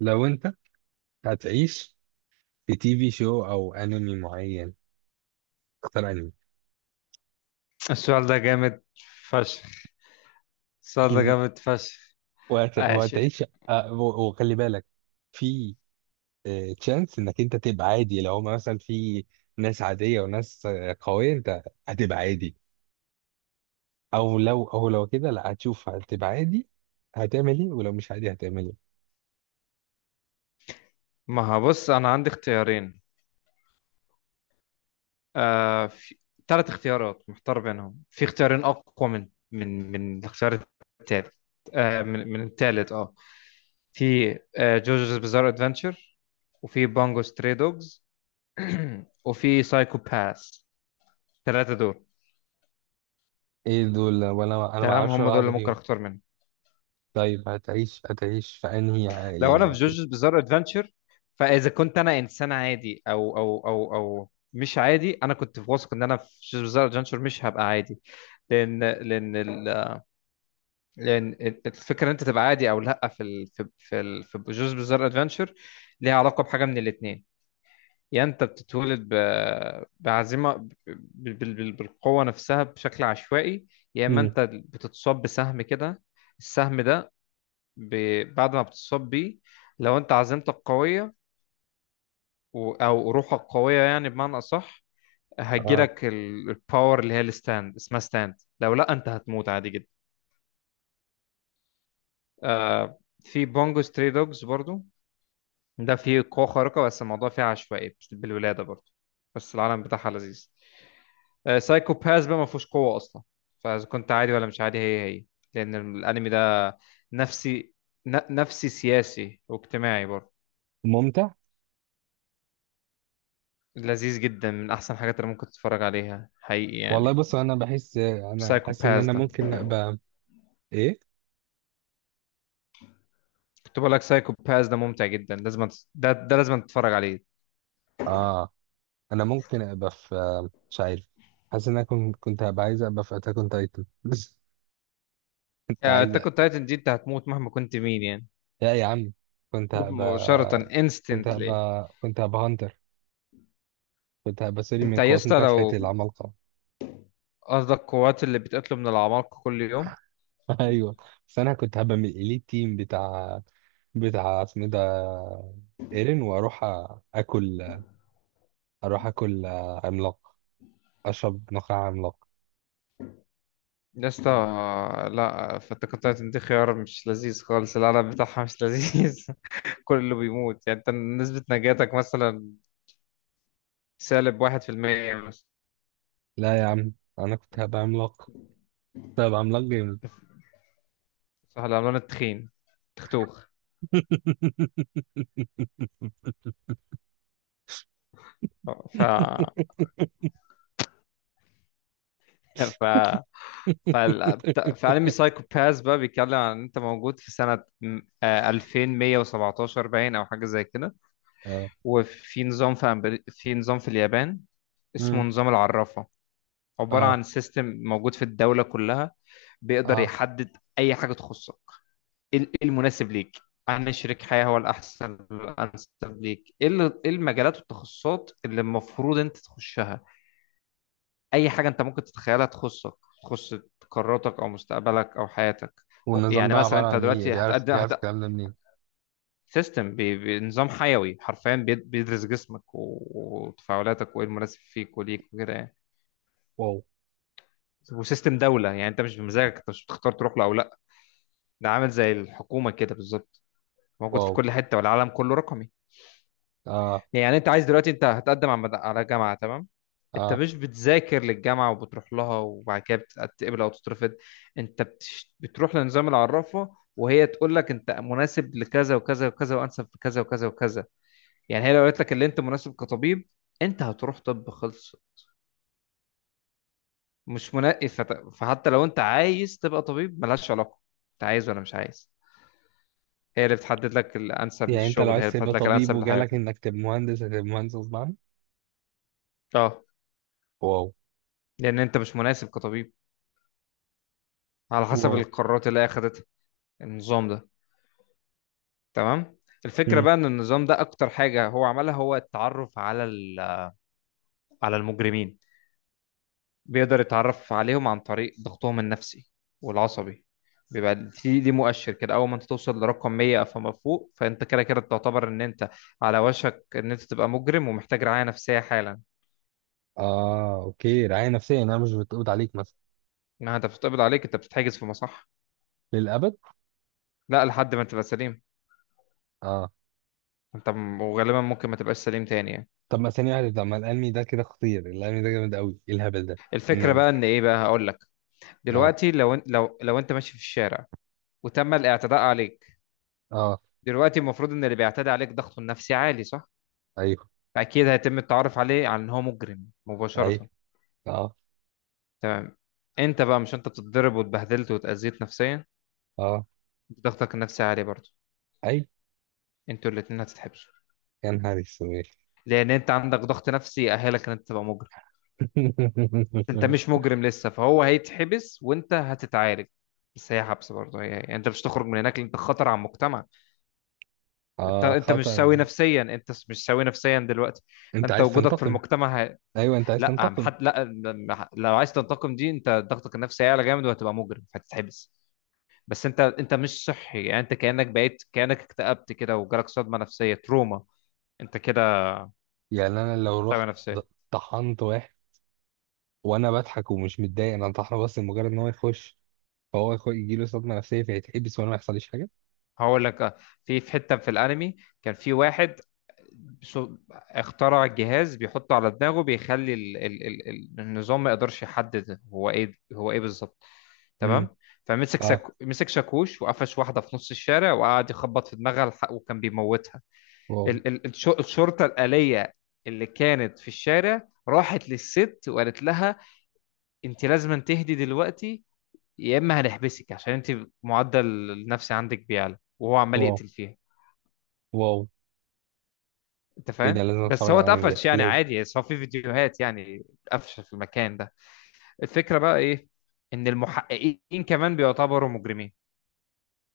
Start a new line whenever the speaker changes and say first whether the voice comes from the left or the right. right: لو انت هتعيش في تي في شو او انمي معين، اختار انمي.
left: السؤال ده جامد فشخ السؤال ده جامد فشخ. ماشي.
right: وهتعيش، وخلي بالك في تشانس انك انت تبقى عادي. لو هما مثلا في ناس عادية وناس قوية، انت هتبقى عادي. او لو كده، لا هتشوف، هتبقى عادي هتعمل ايه؟ ولو مش عادي هتعمل ايه؟
left: ما هو بص، انا عندي اختيارين، آه، في ثلاث اختيارات محتار بينهم، في اختيارين اقوى من الاختيار التالت. آه، من من التالت في جوجوز بزار ادفنتشر، وفي بانجو ستري دوجز، وفي سايكو باس. الثلاثه دول.
right: ايه دول؟ وانا ما
left: تمام،
right: اعرفش ولا
left: هم دول
right: واحدة
left: اللي ممكن
right: فيهم.
left: اختار منهم.
right: طيب، هتعيش في انهي
left: لو
right: يعني
left: انا في جوجو's بزار ادفنتشر، فاذا كنت انا انسان عادي او مش عادي، انا كنت واثق ان انا في جوجو's بزار ادفنتشر مش هبقى عادي، لان لان ال- لان الفكره ان انت تبقى عادي او لا في ال في في ال في جوجو's بزار ادفنتشر ليها علاقه بحاجه من الاثنين. يا انت بتتولد بعزيمه، بالقوه نفسها بشكل عشوائي، يا اما
right: مم.
left: انت بتتصاب بسهم كده. السهم ده بعد ما بتتصاب بيه، لو انت عزيمتك قويه او روحك قويه، يعني بمعنى اصح،
right: آه.
left: هتجيلك الباور اللي هي الستاند، اسمها ستاند. لو لا، انت هتموت عادي جدا. في بونجو ستري دوجز برضو، ده فيه قوه خارقه، بس الموضوع فيه عشوائي بالولاده برضو، بس العالم بتاعها لذيذ. سايكو باس بقى ما فيهوش قوه اصلا، فاذا كنت عادي ولا مش عادي هي هي، لان الانمي ده نفسي نفسي سياسي واجتماعي برضو.
right: ممتع.
left: لذيذ جدا، من احسن الحاجات اللي ممكن تتفرج عليها حقيقي
right: والله
left: يعني.
right: بص، انا بحس انا
left: سايكو
right: حاسس ان انا
left: باس،
right: ممكن ابقى. ايه؟
left: كنت بقول لك سايكو باس ده ممتع جدا، لازم ده لازم تتفرج عليه.
right: اه. انا ممكن ابقى في، مش عارف، حاسس ان انا كنت هبقى عايز ابقى في اتاك اون تايتن. كنت عايز
left: انت كنت
right: أبقى.
left: تايتن دي انت هتموت مهما كنت مين يعني.
right: لا يا عم، كنت
left: تموت مباشرة
right: هبقى كنت
left: instantly.
right: هبقى كنت هبقى هانتر. كنت هبقى سوري
left: انت
right: من
left: يا
right: قوات
left: اسطى
right: مكافحة
left: لو
right: العمالقة.
left: قصدك قوات اللي بتقتله من العمالقة كل يوم.
right: ايوه. بس انا كنت هبقى من الاليت تيم بتاع اسمه ده، ايرين، واروح اكل. اروح اكل عملاق، اشرب نخاع عملاق.
left: يا اسطى، لا، فانت تايتن دي خيار مش لذيذ خالص، العالم بتاعها مش لذيذ. كله بيموت يعني، انت نسبة نجاتك مثلا سالب واحد في المية مثلا.
right: لا يا عم، انا كنت هبقى عملاق، كنت هبقى عملاق جامد.
left: صح، العملان التخين، تختوخ. ف ف في انمي سايكو باس بقى بيتكلم عن إن انت موجود في سنة 2117 باين او حاجة زي كده.
right: اه.
left: وفي نظام في في نظام في اليابان اسمه
right: مم.
left: نظام العرافة. عبارة
right: اه.
left: عن سيستم موجود في الدولة كلها، بيقدر
right: اه.
left: يحدد اي حاجة تخصك. إيه المناسب ليك عن شريك حياة، هو الأحسن الأنسب ليك، إيه المجالات والتخصصات اللي المفروض أنت تخشها. اي حاجه انت ممكن تتخيلها تخصك، تخص قراراتك او مستقبلك او حياتك.
right: والنظام
left: يعني
right: ده
left: مثلا
right: عبارة
left: انت
right: عن ايه؟
left: دلوقتي
right: بيعرف بيعرف الكلام ده منين؟
left: سيستم بنظام حيوي حرفيا، بيدرس جسمك وتفاعلاتك وايه المناسب فيك وليك وكده يعني.
right: واو.
left: وسيستم دوله، يعني انت مش بمزاجك، انت مش بتختار تروح له او لا. ده عامل زي الحكومه كده بالظبط، موجود في
right: واو.
left: كل حته، والعالم كله رقمي.
right: اه.
left: يعني انت عايز دلوقتي انت هتقدم على جامعه، تمام؟ انت
right: اه.
left: مش بتذاكر للجامعه وبتروح لها وبعد كده بتتقبل او تترفض. انت بتروح لنظام العرافه وهي تقول لك انت مناسب لكذا وكذا وكذا، وانسب في كذا وكذا وكذا. يعني هي لو قالت لك اللي انت مناسب كطبيب، انت هتروح طب خلص، مش منقي. فحتى لو انت عايز تبقى طبيب ملهاش علاقه، انت عايز ولا مش عايز. هي اللي بتحدد لك الانسب
right: يعني انت لو
left: للشغل، هي
right: عايز
left: اللي بتحدد
right: تبقى
left: لك
right: طبيب
left: الانسب
right: وجالك
left: لحياتك.
right: انك تبقى مهندس، هتبقى مهندس غصب عنك؟
left: اه،
right: واو.
left: لان انت مش مناسب كطبيب، على حسب
right: واو.
left: القرارات اللي هي اخدتها. النظام ده. تمام. الفكرة
right: مم.
left: بقى ان النظام ده اكتر حاجة هو عملها هو التعرف على على المجرمين. بيقدر يتعرف عليهم عن طريق ضغطهم النفسي والعصبي. بيبقى دي دي مؤشر كده، اول ما انت توصل لرقم 100 فما فوق، فانت كده كده تعتبر ان انت على وشك ان انت تبقى مجرم ومحتاج رعاية نفسية حالا.
right: اه. اوكي، رعاية نفسية يعني انا مش بتقبض عليك مثلا؟
left: انها انت بتتقبض عليك، انت بتتحجز في مصح.
right: للأبد؟
left: لا، لحد ما تبقى سليم.
right: اه.
left: وغالبا ممكن ما تبقاش سليم تاني يعني.
right: طب ما ثانية واحدة، طب ما الأنمي ده كده خطير، الأنمي ده جامد قوي، ايه الهبل ده؟
left: الفكرة بقى ان ايه بقى، هقول لك.
right: اه.
left: دلوقتي لو إن- لو لو انت ماشي في الشارع وتم الاعتداء عليك،
right: اه.
left: دلوقتي المفروض ان اللي بيعتدي عليك ضغطه النفسي عالي، صح؟
right: ايوه.
left: فاكيد هيتم التعرف عليه على ان هو مجرم
right: ايوه.
left: مباشرة.
right: اه.
left: تمام. انت بقى، مش انت بتتضرب واتبهدلت واتأذيت نفسيا،
right: اه.
left: انت ضغطك النفسي عالي برضه،
right: ايوه.
left: انتوا الاتنين هتتحبسوا.
right: يا نهار اسود.
left: لان انت عندك ضغط نفسي يأهلك ان انت تبقى مجرم. انت مش مجرم لسه، فهو هيتحبس وانت هتتعالج، بس هي حبس برضه هي يعني، انت مش تخرج من هناك لأن انت خطر على المجتمع. انت
right: اه،
left: انت مش
right: خطر.
left: سوي نفسيا، انت مش سوي نفسيا دلوقتي.
right: انت
left: فانت
right: عايز
left: وجودك في
right: تنتقم.
left: المجتمع.
right: ايوه، انت عايز
left: لا عم-
right: تنتقم.
left: حد لا م- لو عايز تنتقم، دي انت ضغطك النفسي هيعلى جامد وهتبقى مجرم فهتتحبس. بس انت مش صحي يعني، انت كانك بقيت كانك اكتئبت كده وجالك صدمه نفسيه تروما. انت كده.
right: يعني انا لو
left: صدمه
right: رحت ض-
left: نفسيه.
right: طحنت واحد، وانا بضحك ومش متضايق انا طحنه، بس مجرد ان هو يخش، فهو يجيله صدمه نفسيه فيتحبس، وانا ما يحصليش حاجه؟
left: هقول لك في حته في الانمي، كان في واحد اخترع جهاز بيحطه على دماغه بيخلي النظام ما يقدرش يحدد هو ايه، هو ايه بالظبط.
right: امم
left: تمام. فمسك
right: اه.
left: مسك شاكوش وقفش واحده في نص الشارع وقعد يخبط في دماغها، وكان بيموتها.
right: واو.
left: الشرطة الآلية اللي كانت في الشارع راحت للست وقالت لها انت لازم تهدي دلوقتي، يا اما هنحبسك عشان انت معدل النفسي عندك بيعلى، وهو عمال
right: واو.
left: يقتل فيها.
right: واو.
left: انت
right: ايه ده،
left: فاهم؟
right: لازم
left: بس
right: اتفرج
left: هو
right: على الانمي ده،
left: اتقفش يعني
right: لازم.
left: عادي، بس هو في فيديوهات يعني اتقفش في المكان ده. الفكرة بقى ايه، ان المحققين كمان بيعتبروا مجرمين.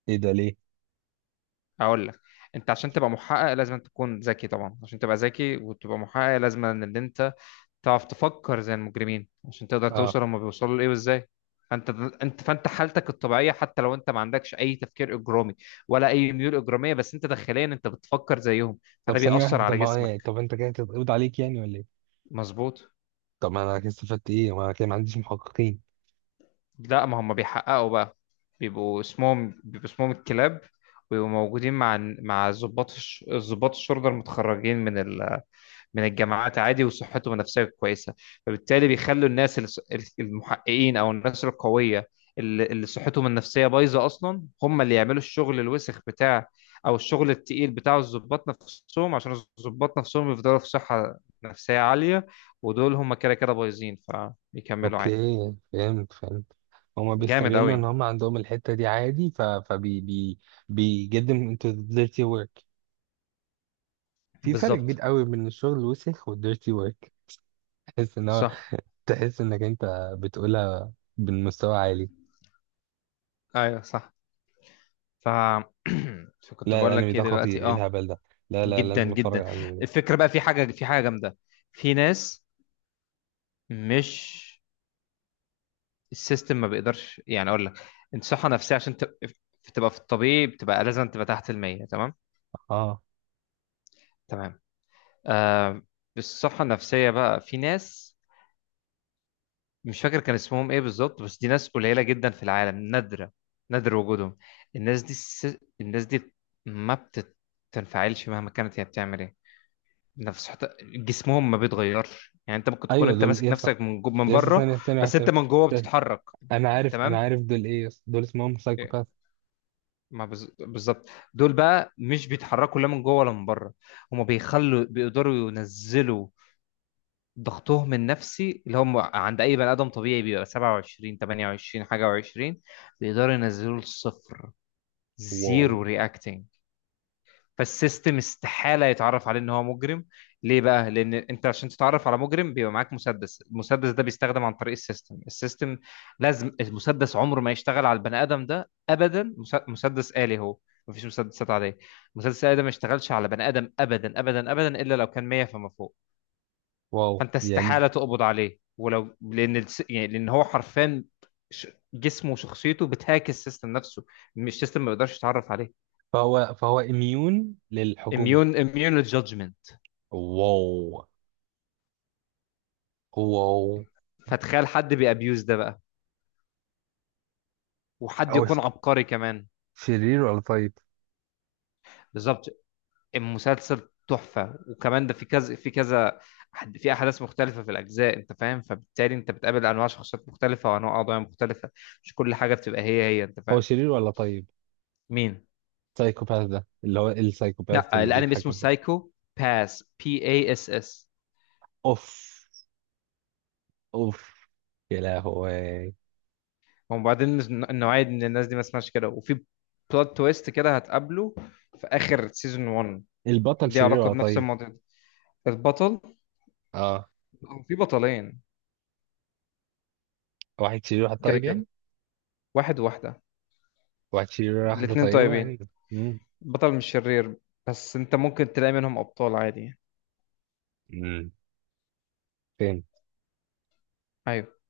right: ايه ده ليه؟
left: اقول لك، انت عشان تبقى محقق لازم تكون ذكي طبعا، عشان تبقى ذكي وتبقى محقق لازم ان انت تعرف تفكر زي المجرمين عشان تقدر
right: اه.
left: توصل هما بيوصلوا لايه وازاي. فانت، انت فانت حالتك الطبيعيه، حتى لو انت ما عندكش اي تفكير اجرامي ولا اي ميول اجراميه، بس انت داخليا انت بتفكر زيهم،
right: طب
left: فده
right: ثانيه
left: بيأثر
right: واحده، طب
left: على
right: ما
left: جسمك.
right: طب انت كده تتقبض عليك يعني ولا ايه؟
left: مظبوط.
right: طب ما انا كده استفدت ايه؟ ما انا كده ما عنديش محققين.
left: لا، ما هم بيحققوا بقى. بيبقوا اسمهم الكلاب، ويبقوا موجودين مع ضباط ضباط الشرطه المتخرجين من من الجامعات عادي وصحتهم النفسيه كويسه، فبالتالي بيخلوا الناس المحققين او الناس القويه اللي صحتهم النفسيه بايظه اصلا، هم اللي يعملوا الشغل الوسخ بتاع، او الشغل التقيل بتاع الضباط نفسهم، عشان الضباط نفسهم يفضلوا في صحه نفسيه عاليه، ودول هم كده كده بايظين فبيكملوا عادي.
right: اوكي، فهمت فهمت. هما
left: جامد
right: بيستغلوا ان
left: قوي.
right: هما عندهم الحتة دي عادي، ف فبي بي بي get them into the dirty work. في فرق كبير
left: بالظبط.
right: قوي بين الشغل الوسخ وال dirty work. تحس ان هو،
left: صح.
right: تحس انك انت بتقولها بمستوى عالي.
left: ايوه صح. ف فكنت
right: لا
left: بقول
right: الانمي
left: لك ايه
right: ده خطير،
left: دلوقتي،
right: ايه الهبل ده. لا لا،
left: جدا
right: لازم اتفرج
left: جدا.
right: على الانمي ده.
left: الفكره بقى في حاجه جامده. في ناس، مش، السيستم ما بيقدرش، يعني اقول لك، انت صحه نفسيه عشان تبقى في الطبيعي بتبقى لازم تبقى تحت المية، تمام؟
right: اه.
left: تمام. آه. الصحه النفسيه بقى، في ناس، مش فاكر كان اسمهم ايه بالظبط، بس دي ناس قليله جدا في العالم، نادره، نادر وجودهم. الناس دي الناس دي ما بتنفعلش مهما كانت هي بتعمل ايه. نفس، حتى جسمهم ما بيتغيرش، يعني انت ممكن تكون
right: ايوه،
left: انت
right: دول
left: ماسك
right: يس.
left: نفسك من من
right: يس،
left: بره،
right: ثانية ثانية واحدة
left: بس انت
right: ثانية.
left: من جوه
right: ده-
left: بتتحرك.
right: انا عارف، انا
left: تمام.
right: عارف دول ايه. يس، دول اسمهم سايكوباث.
left: ما بز- بالظبط، دول بقى مش بيتحركوا لا من جوه ولا من بره. هم بيخلوا، بيقدروا ينزلوا ضغطهم النفسي اللي هم، عند اي بني ادم طبيعي بيبقى 27 28 حاجه و20، بيقدروا ينزلوا لصفر،
right: واو.
left: زيرو reacting. فالسيستم استحالة يتعرف عليه ان هو مجرم. ليه بقى؟ لان انت عشان تتعرف على مجرم بيبقى معاك مسدس، المسدس ده بيستخدم عن طريق السيستم. السيستم لازم، المسدس عمره ما يشتغل على البني ادم ده ابدا. مسدس آلي هو، مفيش مسدسات عادية، مسدس آلي ده ما يشتغلش على بني ادم ابدا ابدا ابدا، الا لو كان 100 فما فوق.
right: واو.
left: فانت استحالة
right: يعني
left: تقبض عليه، ولو لان يعني لان هو حرفيا، ش- جسمه وشخصيته بتهاك السيستم نفسه، مش السيستم ما بيقدرش يتعرف عليه.
right: فهو اميون للحكومة.
left: اميون، اميون للجادجمنت.
right: واو. واو.
left: فتخيل حد بيأبيوز ده بقى، وحد
right: هو ش...
left: يكون عبقري كمان.
right: شرير ولا طيب؟
left: بالظبط. المسلسل تحفة، وكمان ده في كذا في كذا، في أحداث مختلفة في الأجزاء، أنت فاهم، فبالتالي أنت بتقابل أنواع شخصيات مختلفة وأنواع قضايا مختلفة، مش كل حاجة بتبقى هي هي، أنت
right: هو
left: فاهم.
right: شرير ولا طيب؟
left: مين؟
right: سايكوباث ده اللي هو السايكوباث
left: لا،
right: اللي
left: الأنمي اسمه
right: بيتحكم ده؟
left: سايكو باس، PSS.
right: اوف. اوف. يا لهوي.
left: وبعدين النوعية من الناس دي ما اسمهاش كده، وفي بلوت تويست كده هتقابله في آخر سيزون 1.
right: البطل
left: ليه
right: شرير
left: علاقة
right: ولا
left: بنفس
right: طيب؟
left: الموضوع ده. البطل،
right: اه.
left: هو في بطلين،
right: واحد شرير واحد
left: كده
right: طيب يعني؟
left: كده، واحد وواحدة.
right: واحد شرير واحدة
left: الاتنين
right: طيبة
left: طيبين،
right: يعني.
left: بطل مش شرير، بس انت ممكن تلاقي منهم ابطال عادي.
right: امم
left: ايوه.